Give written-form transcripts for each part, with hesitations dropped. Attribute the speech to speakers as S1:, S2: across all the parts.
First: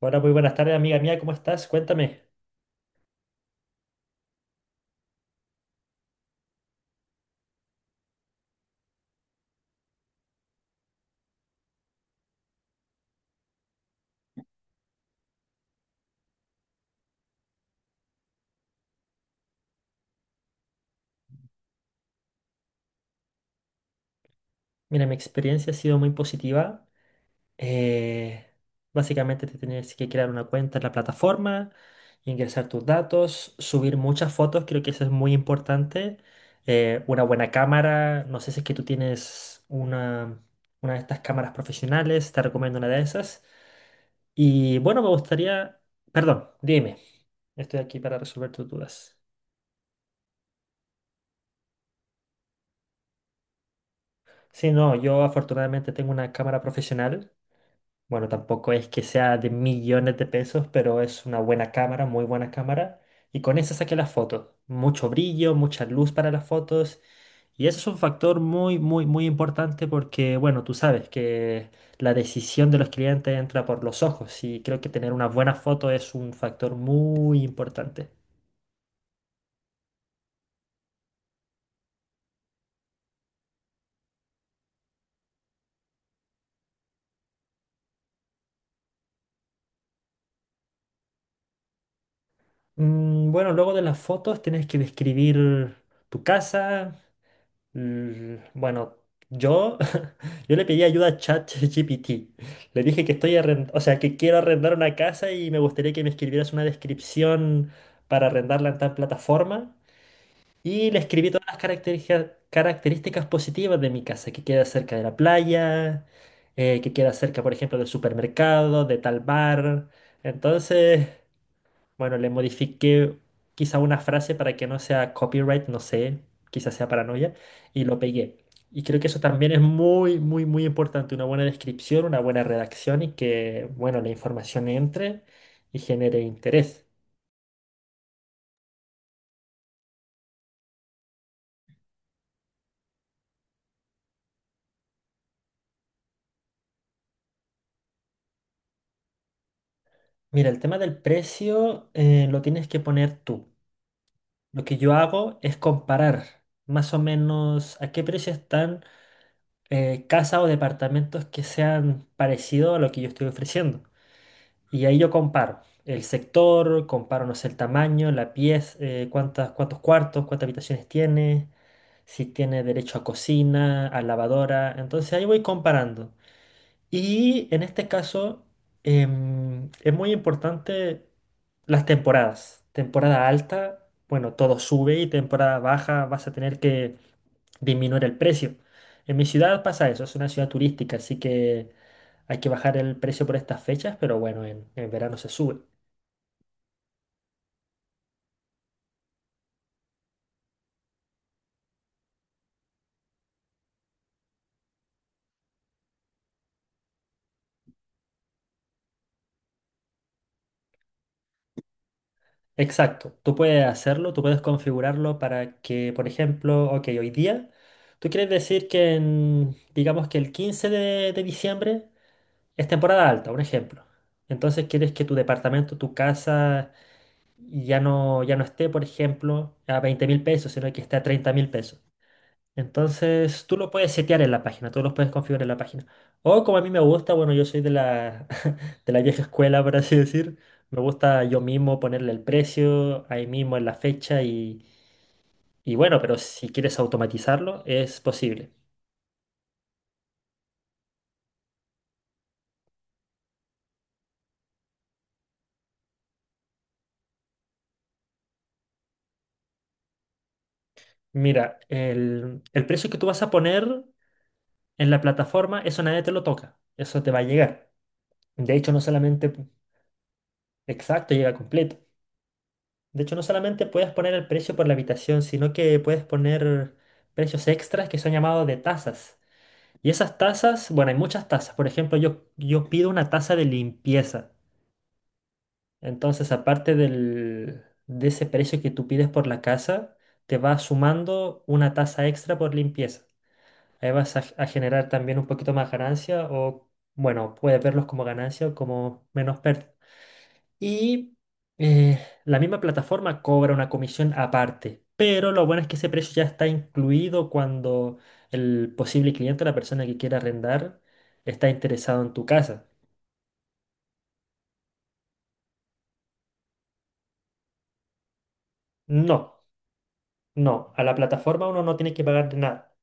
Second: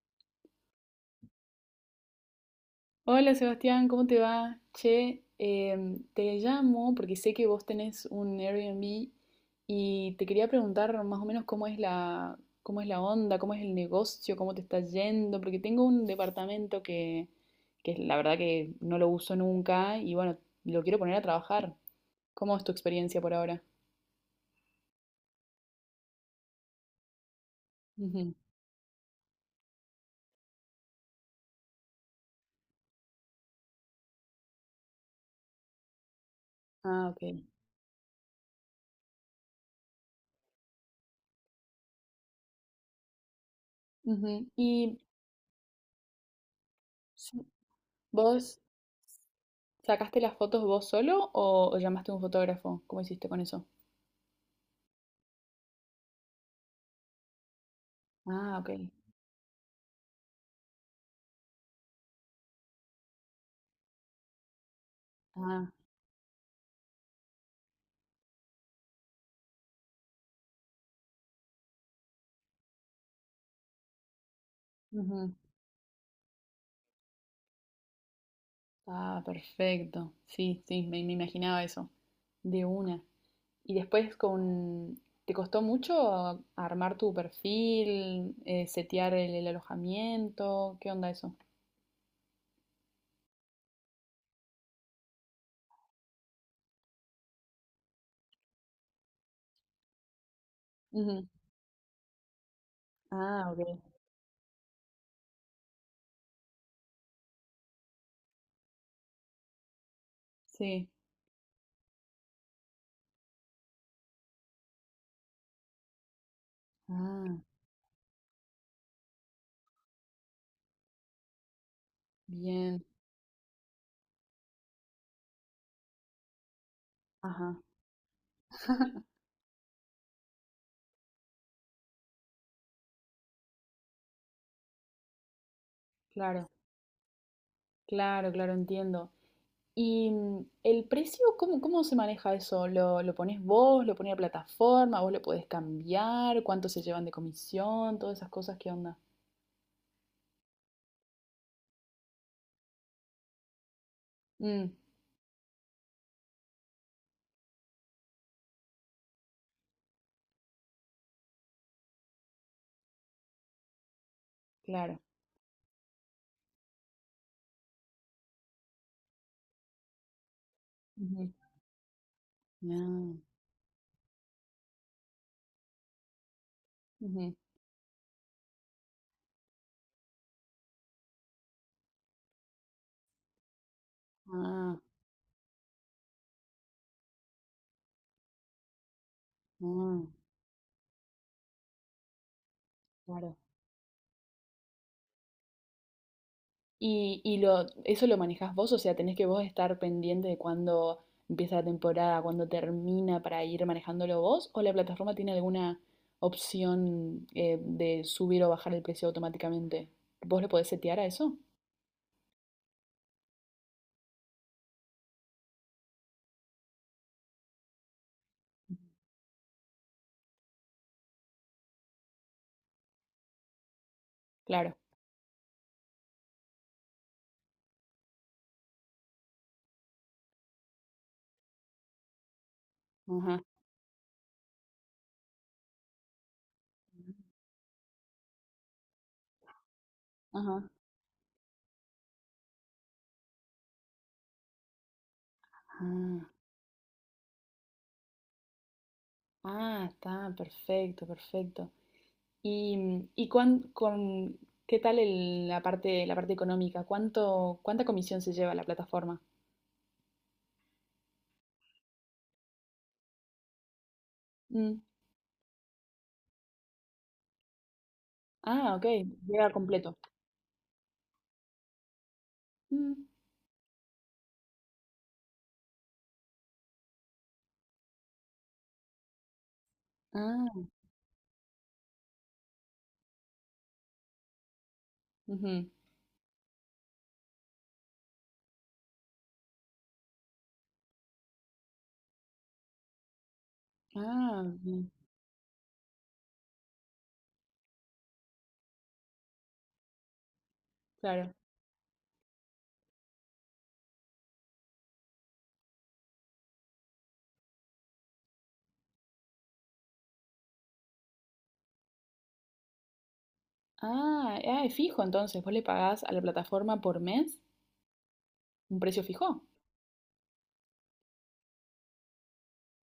S1: Hola, muy buenas tardes, amiga mía, ¿cómo estás? Cuéntame.
S2: Hola Sebastián, ¿cómo te va? Che, te llamo porque sé que vos tenés un Airbnb y te quería preguntar más o menos cómo es la onda, cómo es el negocio, cómo te está yendo, porque tengo un departamento que la verdad que no lo uso nunca y bueno, lo quiero poner a trabajar. ¿Cómo es tu experiencia por ahora?
S1: Mira, mi experiencia ha sido muy positiva.
S2: Ujú.
S1: Eh, Básicamente te tienes que crear una cuenta en la plataforma, ingresar tus datos, subir muchas fotos, creo que eso es muy importante.
S2: Ah, ok.
S1: Una buena cámara, no sé si es que tú tienes una de estas cámaras profesionales, te recomiendo una de esas.
S2: Ujú.
S1: Y
S2: ¿Y
S1: bueno, me gustaría, perdón, dime,
S2: sí,
S1: estoy aquí para resolver
S2: vos
S1: tus dudas.
S2: sacaste las fotos vos solo o llamaste a un fotógrafo? ¿Cómo hiciste con eso?
S1: Sí, no, yo afortunadamente tengo una cámara profesional. Bueno,
S2: Ah, ok.
S1: tampoco es que sea de millones de pesos, pero es una buena cámara, muy buena cámara. Y con esa saqué las fotos. Mucho brillo,
S2: Ah,
S1: mucha luz para las fotos. Y eso es un factor muy, muy, muy importante porque, bueno, tú sabes que la decisión de los clientes entra por los ojos y creo que tener una
S2: ujú.
S1: buena foto es un factor muy importante.
S2: Ah, perfecto. Sí, sí, me imaginaba eso. De una. Y después con... ¿Te costó mucho armar tu perfil, setear el alojamiento? ¿Qué onda eso?
S1: Bueno, luego de las fotos tienes que describir tu casa, bueno, yo, yo le pedí ayuda a
S2: Ujú.
S1: ChatGPT. Le dije que
S2: Ah, ok.
S1: o sea, que quiero arrendar una casa y me gustaría que me escribieras una descripción para arrendarla en tal plataforma.
S2: Sí.
S1: Y le escribí todas las características positivas de mi casa, que queda cerca de la playa, que queda
S2: Ah,
S1: cerca, por ejemplo, del supermercado, de tal bar. Entonces... bueno, le
S2: bien.
S1: modifiqué quizá una frase para que no sea copyright, no sé, quizás sea paranoia,
S2: Ajá.
S1: y lo pegué. Y creo que eso también es muy, muy, muy importante, una buena descripción, una buena redacción y que, bueno, la información entre y genere
S2: Claro,
S1: interés.
S2: claro, claro, entiendo. ¿Y el precio, cómo, cómo se maneja eso? ¿Lo pones vos? ¿Lo pone la plataforma? ¿Vos lo podés cambiar? ¿Cuánto se llevan de comisión? Todas esas cosas, ¿qué onda?
S1: Mira, el tema del precio lo tienes que poner tú. Lo
S2: Mm.
S1: que yo hago es comparar más o menos a qué precio están casas o departamentos que sean parecidos a lo que yo estoy ofreciendo. Y ahí
S2: Claro.
S1: yo comparo el sector, comparo, no sé, el tamaño, la pieza, cuántos cuartos, cuántas habitaciones
S2: Ujú.
S1: tiene, si tiene derecho a
S2: Ah,
S1: cocina, a lavadora. Entonces ahí voy comparando.
S2: ujú.
S1: Y en este caso es muy importante las temporadas. Temporada alta, bueno, todo
S2: Ah,
S1: sube y temporada baja vas a tener que disminuir el precio. En mi ciudad pasa
S2: ah,
S1: eso, es una ciudad turística, así que hay que bajar el precio por
S2: claro.
S1: estas fechas, pero bueno, en verano se sube.
S2: Eso lo manejás vos? O sea, tenés que vos estar pendiente de cuándo empieza la temporada, cuándo termina para ir manejándolo vos, o la plataforma tiene alguna opción de subir o bajar el precio automáticamente. ¿Vos lo podés setear a eso?
S1: Exacto, tú puedes hacerlo, tú puedes configurarlo para que, por ejemplo, ok, hoy día, tú quieres decir que en, digamos que el 15 de diciembre es temporada alta, un ejemplo. Entonces
S2: Claro.
S1: quieres que tu departamento, tu casa, ya no, ya no esté, por ejemplo, a 20 mil pesos, sino que esté a 30 mil pesos.
S2: Ajá.
S1: Entonces, tú lo puedes setear en la página, tú lo puedes configurar en la página. O como a mí me gusta, bueno, yo soy de la, de la vieja escuela, por así decir.
S2: Ajá.
S1: Me gusta yo mismo ponerle el precio, ahí mismo en la fecha y bueno, pero
S2: Ah,
S1: si quieres automatizarlo, es posible.
S2: ah, está, perfecto, perfecto. Y, mm, y cuán- con, ¿Qué tal la parte económica? ¿Cuánto, cuánta comisión se lleva la plataforma?
S1: Mira, el precio que tú vas a poner
S2: Mm.
S1: en la plataforma, eso nadie te lo toca, eso te va a llegar. De hecho,
S2: Ah,
S1: no
S2: ok,
S1: solamente
S2: llega completo.
S1: exacto, llega completo.
S2: Mm.
S1: De hecho, no solamente puedes poner el precio por la habitación, sino que puedes poner precios extras que son llamados de tasas. Y esas
S2: Ah,
S1: tasas, bueno, hay muchas tasas. Por ejemplo, yo pido una tasa de limpieza.
S2: ujú.
S1: Entonces, aparte de ese precio que tú pides por la casa, te va sumando una tasa extra por limpieza. Ahí vas
S2: Ah,
S1: a generar
S2: bien,
S1: también un poquito más ganancia o, bueno, puedes verlos como ganancia o como menos pérdida. Y
S2: claro.
S1: eh, la misma plataforma cobra una comisión aparte, pero lo bueno es que ese precio ya está incluido cuando el posible cliente, la persona que quiera arrendar, está interesado en tu casa.
S2: Ah, ah, es fijo entonces. Vos le pagás a la plataforma por mes un precio
S1: No,
S2: fijo.
S1: no, a la plataforma uno no tiene que pagar nada.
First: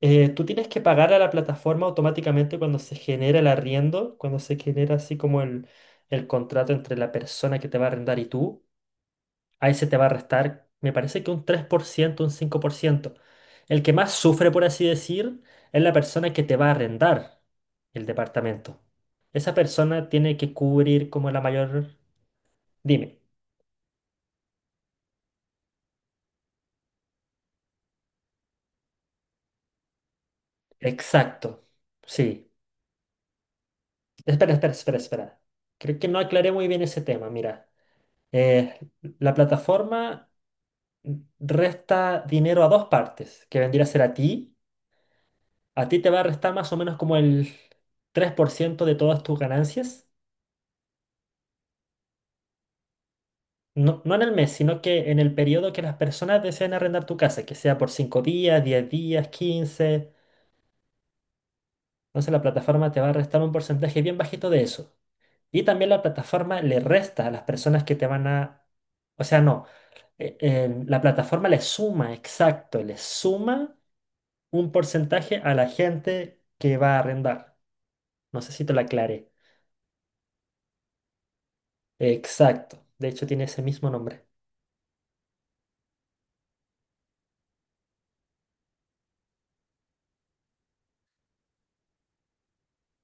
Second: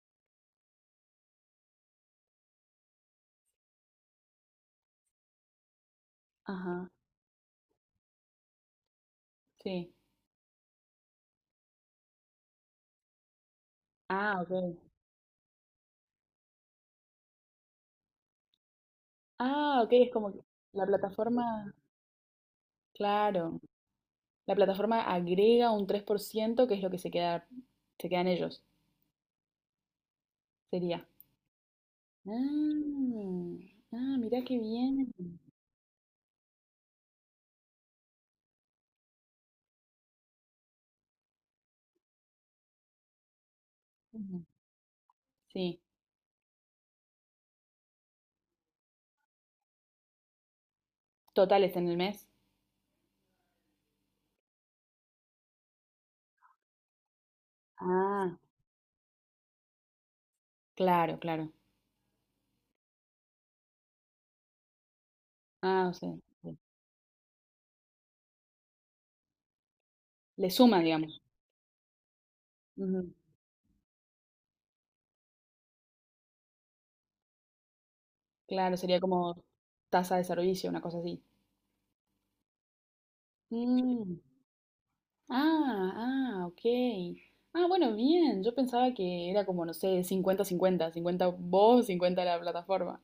S1: Tú tienes que pagar a la plataforma automáticamente cuando se genera el arriendo, cuando se genera así como el contrato
S2: Ajá,
S1: entre la persona que te va a arrendar y tú. Ahí se
S2: sí.
S1: te va a restar, me parece que un 3% un 5%. El que más
S2: Ah,
S1: sufre, por
S2: ok.
S1: así decir, es la persona que te va a arrendar el departamento. Esa
S2: Ah, ok,
S1: persona
S2: es como
S1: tiene
S2: que
S1: que
S2: la
S1: cubrir como la
S2: plataforma,
S1: mayor... Dime.
S2: claro, la plataforma agrega un 3% que es lo que se queda, se quedan ellos, sería.
S1: Exacto. Sí.
S2: Ah, ah, mirá
S1: Espera,
S2: qué
S1: espera, espera,
S2: bien.
S1: espera. Creo que no aclaré muy bien ese tema. Mira, eh, la plataforma resta dinero a dos partes, que vendría a ser a ti.
S2: Ujú. Sí,
S1: A ti te va a restar más o menos como el 3% de todas tus ganancias.
S2: totales en el mes.
S1: No, no en el mes, sino que en el periodo que las personas deseen arrendar tu casa, que sea por 5
S2: Ah,
S1: días, 10 días, 15.
S2: claro, claro.
S1: Entonces la plataforma te va a restar un porcentaje bien bajito de eso. Y
S2: Ah,
S1: también
S2: o
S1: la
S2: sea, sí,
S1: plataforma le resta a las personas que te van a... O sea, no.
S2: le suma,
S1: La
S2: digamos.
S1: plataforma le suma, exacto, le
S2: Ujú.
S1: suma un porcentaje a la gente que va a arrendar. No sé si te
S2: Claro,
S1: lo
S2: sería
S1: aclaré.
S2: como tasa de servicio, una cosa así.
S1: Exacto. De hecho, tiene ese mismo
S2: Mm,
S1: nombre.
S2: ah, ah, ok. Ah, bueno, bien. Yo pensaba que era como, no sé, 50-50, 50-50 vos, 50 la plataforma.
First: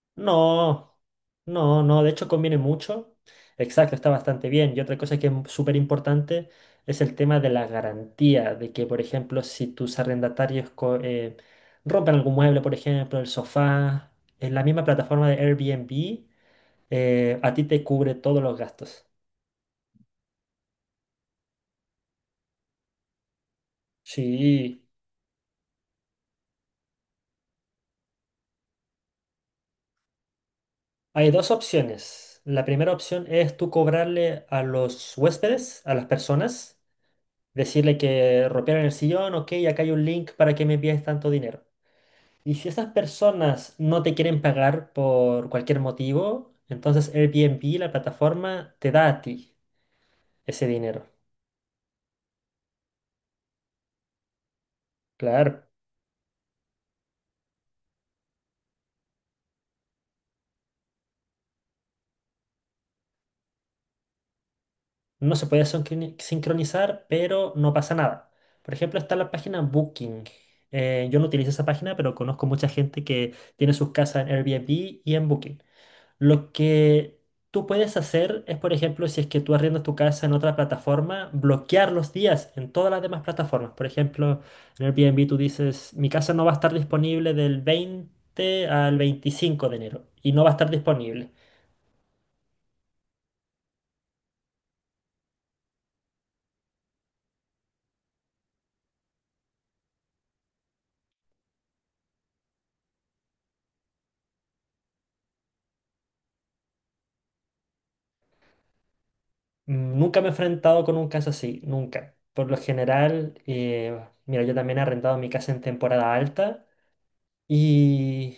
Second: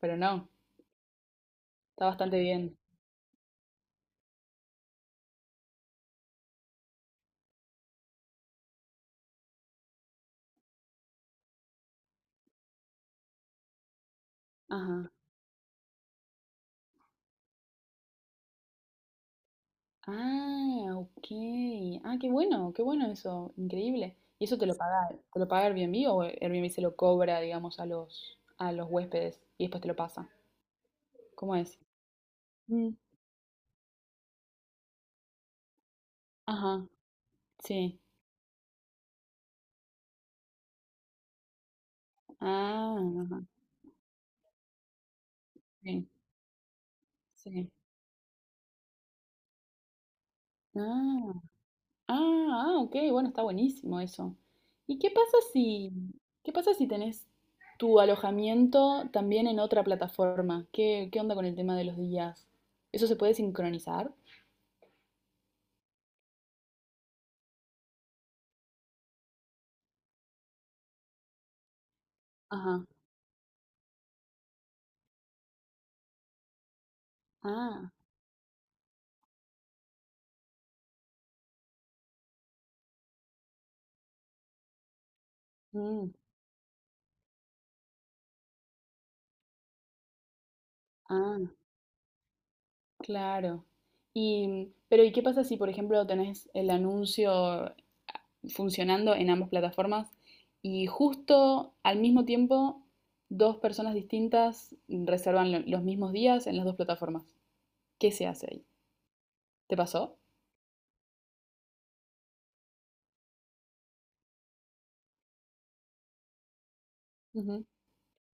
S2: Pero no,
S1: No, no, no,
S2: está
S1: de hecho
S2: bastante
S1: conviene
S2: bien.
S1: mucho. Exacto, está bastante bien. Y otra cosa que es súper importante es el tema de la garantía, de que, por ejemplo, si tus arrendatarios rompen algún mueble, por ejemplo, el sofá, en la misma
S2: Ajá.
S1: plataforma de Airbnb, a ti te cubre todos los gastos.
S2: Ah, ok. Ah, qué bueno eso, increíble. ¿Y eso te lo
S1: Sí,
S2: paga, te lo paga Airbnb o Airbnb se lo cobra, digamos, a los huéspedes y después te lo pasa?
S1: hay dos
S2: ¿Cómo es?
S1: opciones. La
S2: Mm,
S1: primera opción es tú cobrarle a los huéspedes, a las personas.
S2: ajá,
S1: Decirle
S2: sí.
S1: que rompieron el sillón, ok, acá hay un link para que me envíes tanto dinero. Y si esas
S2: Ah, ajá,
S1: personas no te quieren pagar por cualquier
S2: sí,
S1: motivo, entonces
S2: sí.
S1: Airbnb, la plataforma, te da a ti ese dinero.
S2: Ah, ah, ah, ok, bueno, está buenísimo eso. ¿Y qué pasa
S1: Claro,
S2: si, qué pasa si tenés tu alojamiento también en otra plataforma? ¿Qué onda con el tema de los días? ¿Eso se puede sincronizar?
S1: no se puede sincronizar, pero no pasa nada. Por ejemplo, está la página Booking. Yo no utilizo esa página, pero conozco mucha
S2: Ajá.
S1: gente que tiene sus casas en Airbnb y en Booking. Lo que tú
S2: Ah,
S1: puedes hacer es, por ejemplo, si es que tú arriendas tu casa en otra plataforma, bloquear los días en todas las demás plataformas. Por ejemplo, en Airbnb tú dices, mi
S2: mm,
S1: casa no va a estar disponible del 20 al 25 de enero y no va a estar disponible.
S2: ah, claro. Pero ¿y qué pasa si, por ejemplo, tenés el anuncio funcionando en ambas plataformas y justo al mismo tiempo dos personas distintas reservan los mismos días en las dos plataformas? ¿Qué se hace ahí? ¿Te pasó?
S1: Nunca me he enfrentado con un caso así, nunca. Por lo general, mira, yo también he arrendado mi casa en temporada alta
S2: Ujú.
S1: y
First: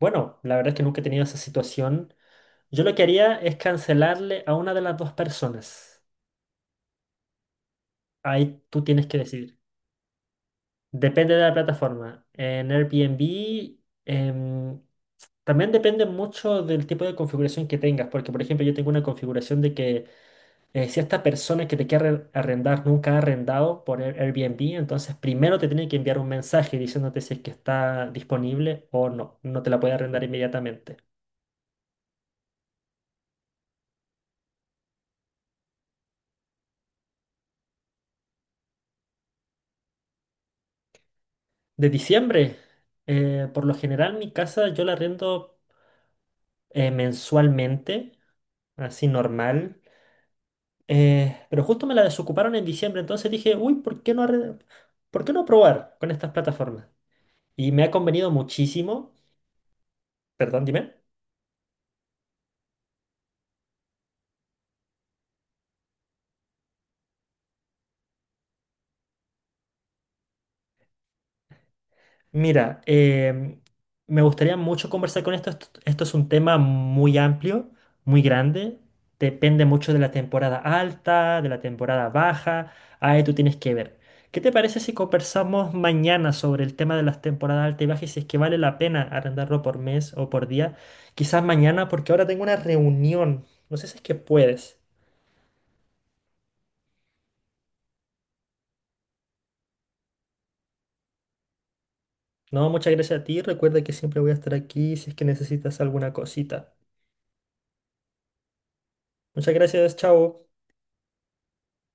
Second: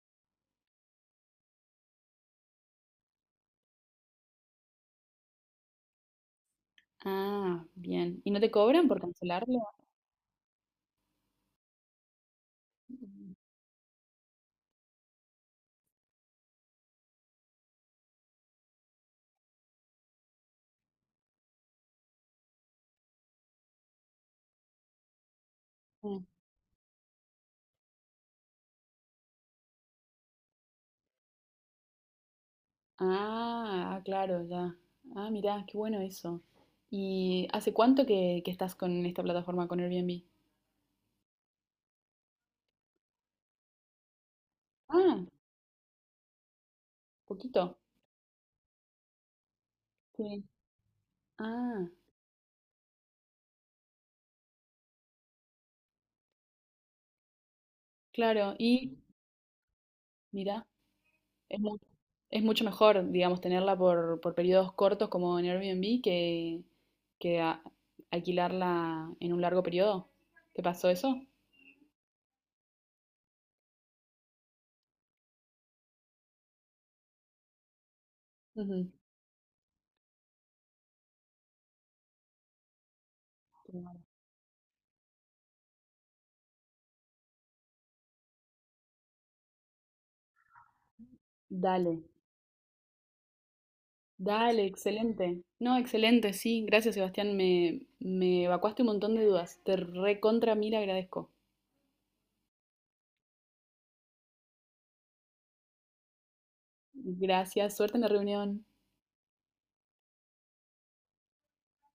S1: bueno, la verdad es que nunca he tenido esa situación. Yo lo que haría es cancelarle a una de las dos personas.
S2: Ah, bien. ¿Y no te
S1: Ahí tú
S2: cobran por
S1: tienes que decidir.
S2: cancelarlo?
S1: Depende de la plataforma. En
S2: Mm.
S1: Airbnb em, también depende mucho del tipo de configuración que tengas, porque por ejemplo yo tengo una configuración de que si esta persona que te quiere arrendar nunca ha arrendado por Airbnb, entonces primero te tiene que enviar
S2: Mm.
S1: un mensaje diciéndote si es que está disponible o no. No te la puede arrendar inmediatamente.
S2: Ah, ah, claro, ya. Ah, mirá, qué bueno eso. ¿Y hace cuánto que estás con esta plataforma, con Airbnb?
S1: De diciembre, por lo general mi casa yo la arrendo
S2: Poquito.
S1: mensualmente, así normal.
S2: Sí.
S1: Pero justo
S2: Ah,
S1: me la desocuparon en diciembre, entonces dije, uy, ¿por qué no, por qué no probar con estas plataformas? Y me ha convenido
S2: claro. Y
S1: muchísimo, perdón,
S2: mira,
S1: dime.
S2: es, mu- es mucho mejor, digamos, tenerla por periodos cortos como en Airbnb que a- alquilarla en un largo periodo. ¿Te pasó eso?
S1: Mira, me gustaría mucho conversar con esto. Esto es un tema muy amplio, muy grande.
S2: Ujú.
S1: Depende mucho de la temporada alta, de la temporada baja. Ahí tú tienes que ver.
S2: Claro.
S1: ¿Qué te parece si conversamos mañana sobre el tema de las temporadas alta y baja y si es que vale la pena arrendarlo por mes o por día? Quizás mañana,
S2: Dale,
S1: porque ahora tengo una reunión. No sé si es que
S2: dale,
S1: puedes.
S2: excelente. No, excelente, sí. Gracias, Sebastián. Me evacuaste un montón de dudas. Te recontra mil agradezco.
S1: No, muchas gracias a ti. Recuerda que siempre voy a estar aquí si es que necesitas alguna cosita.
S2: Gracias. Suerte en la reunión.
S1: Muchas gracias, chao.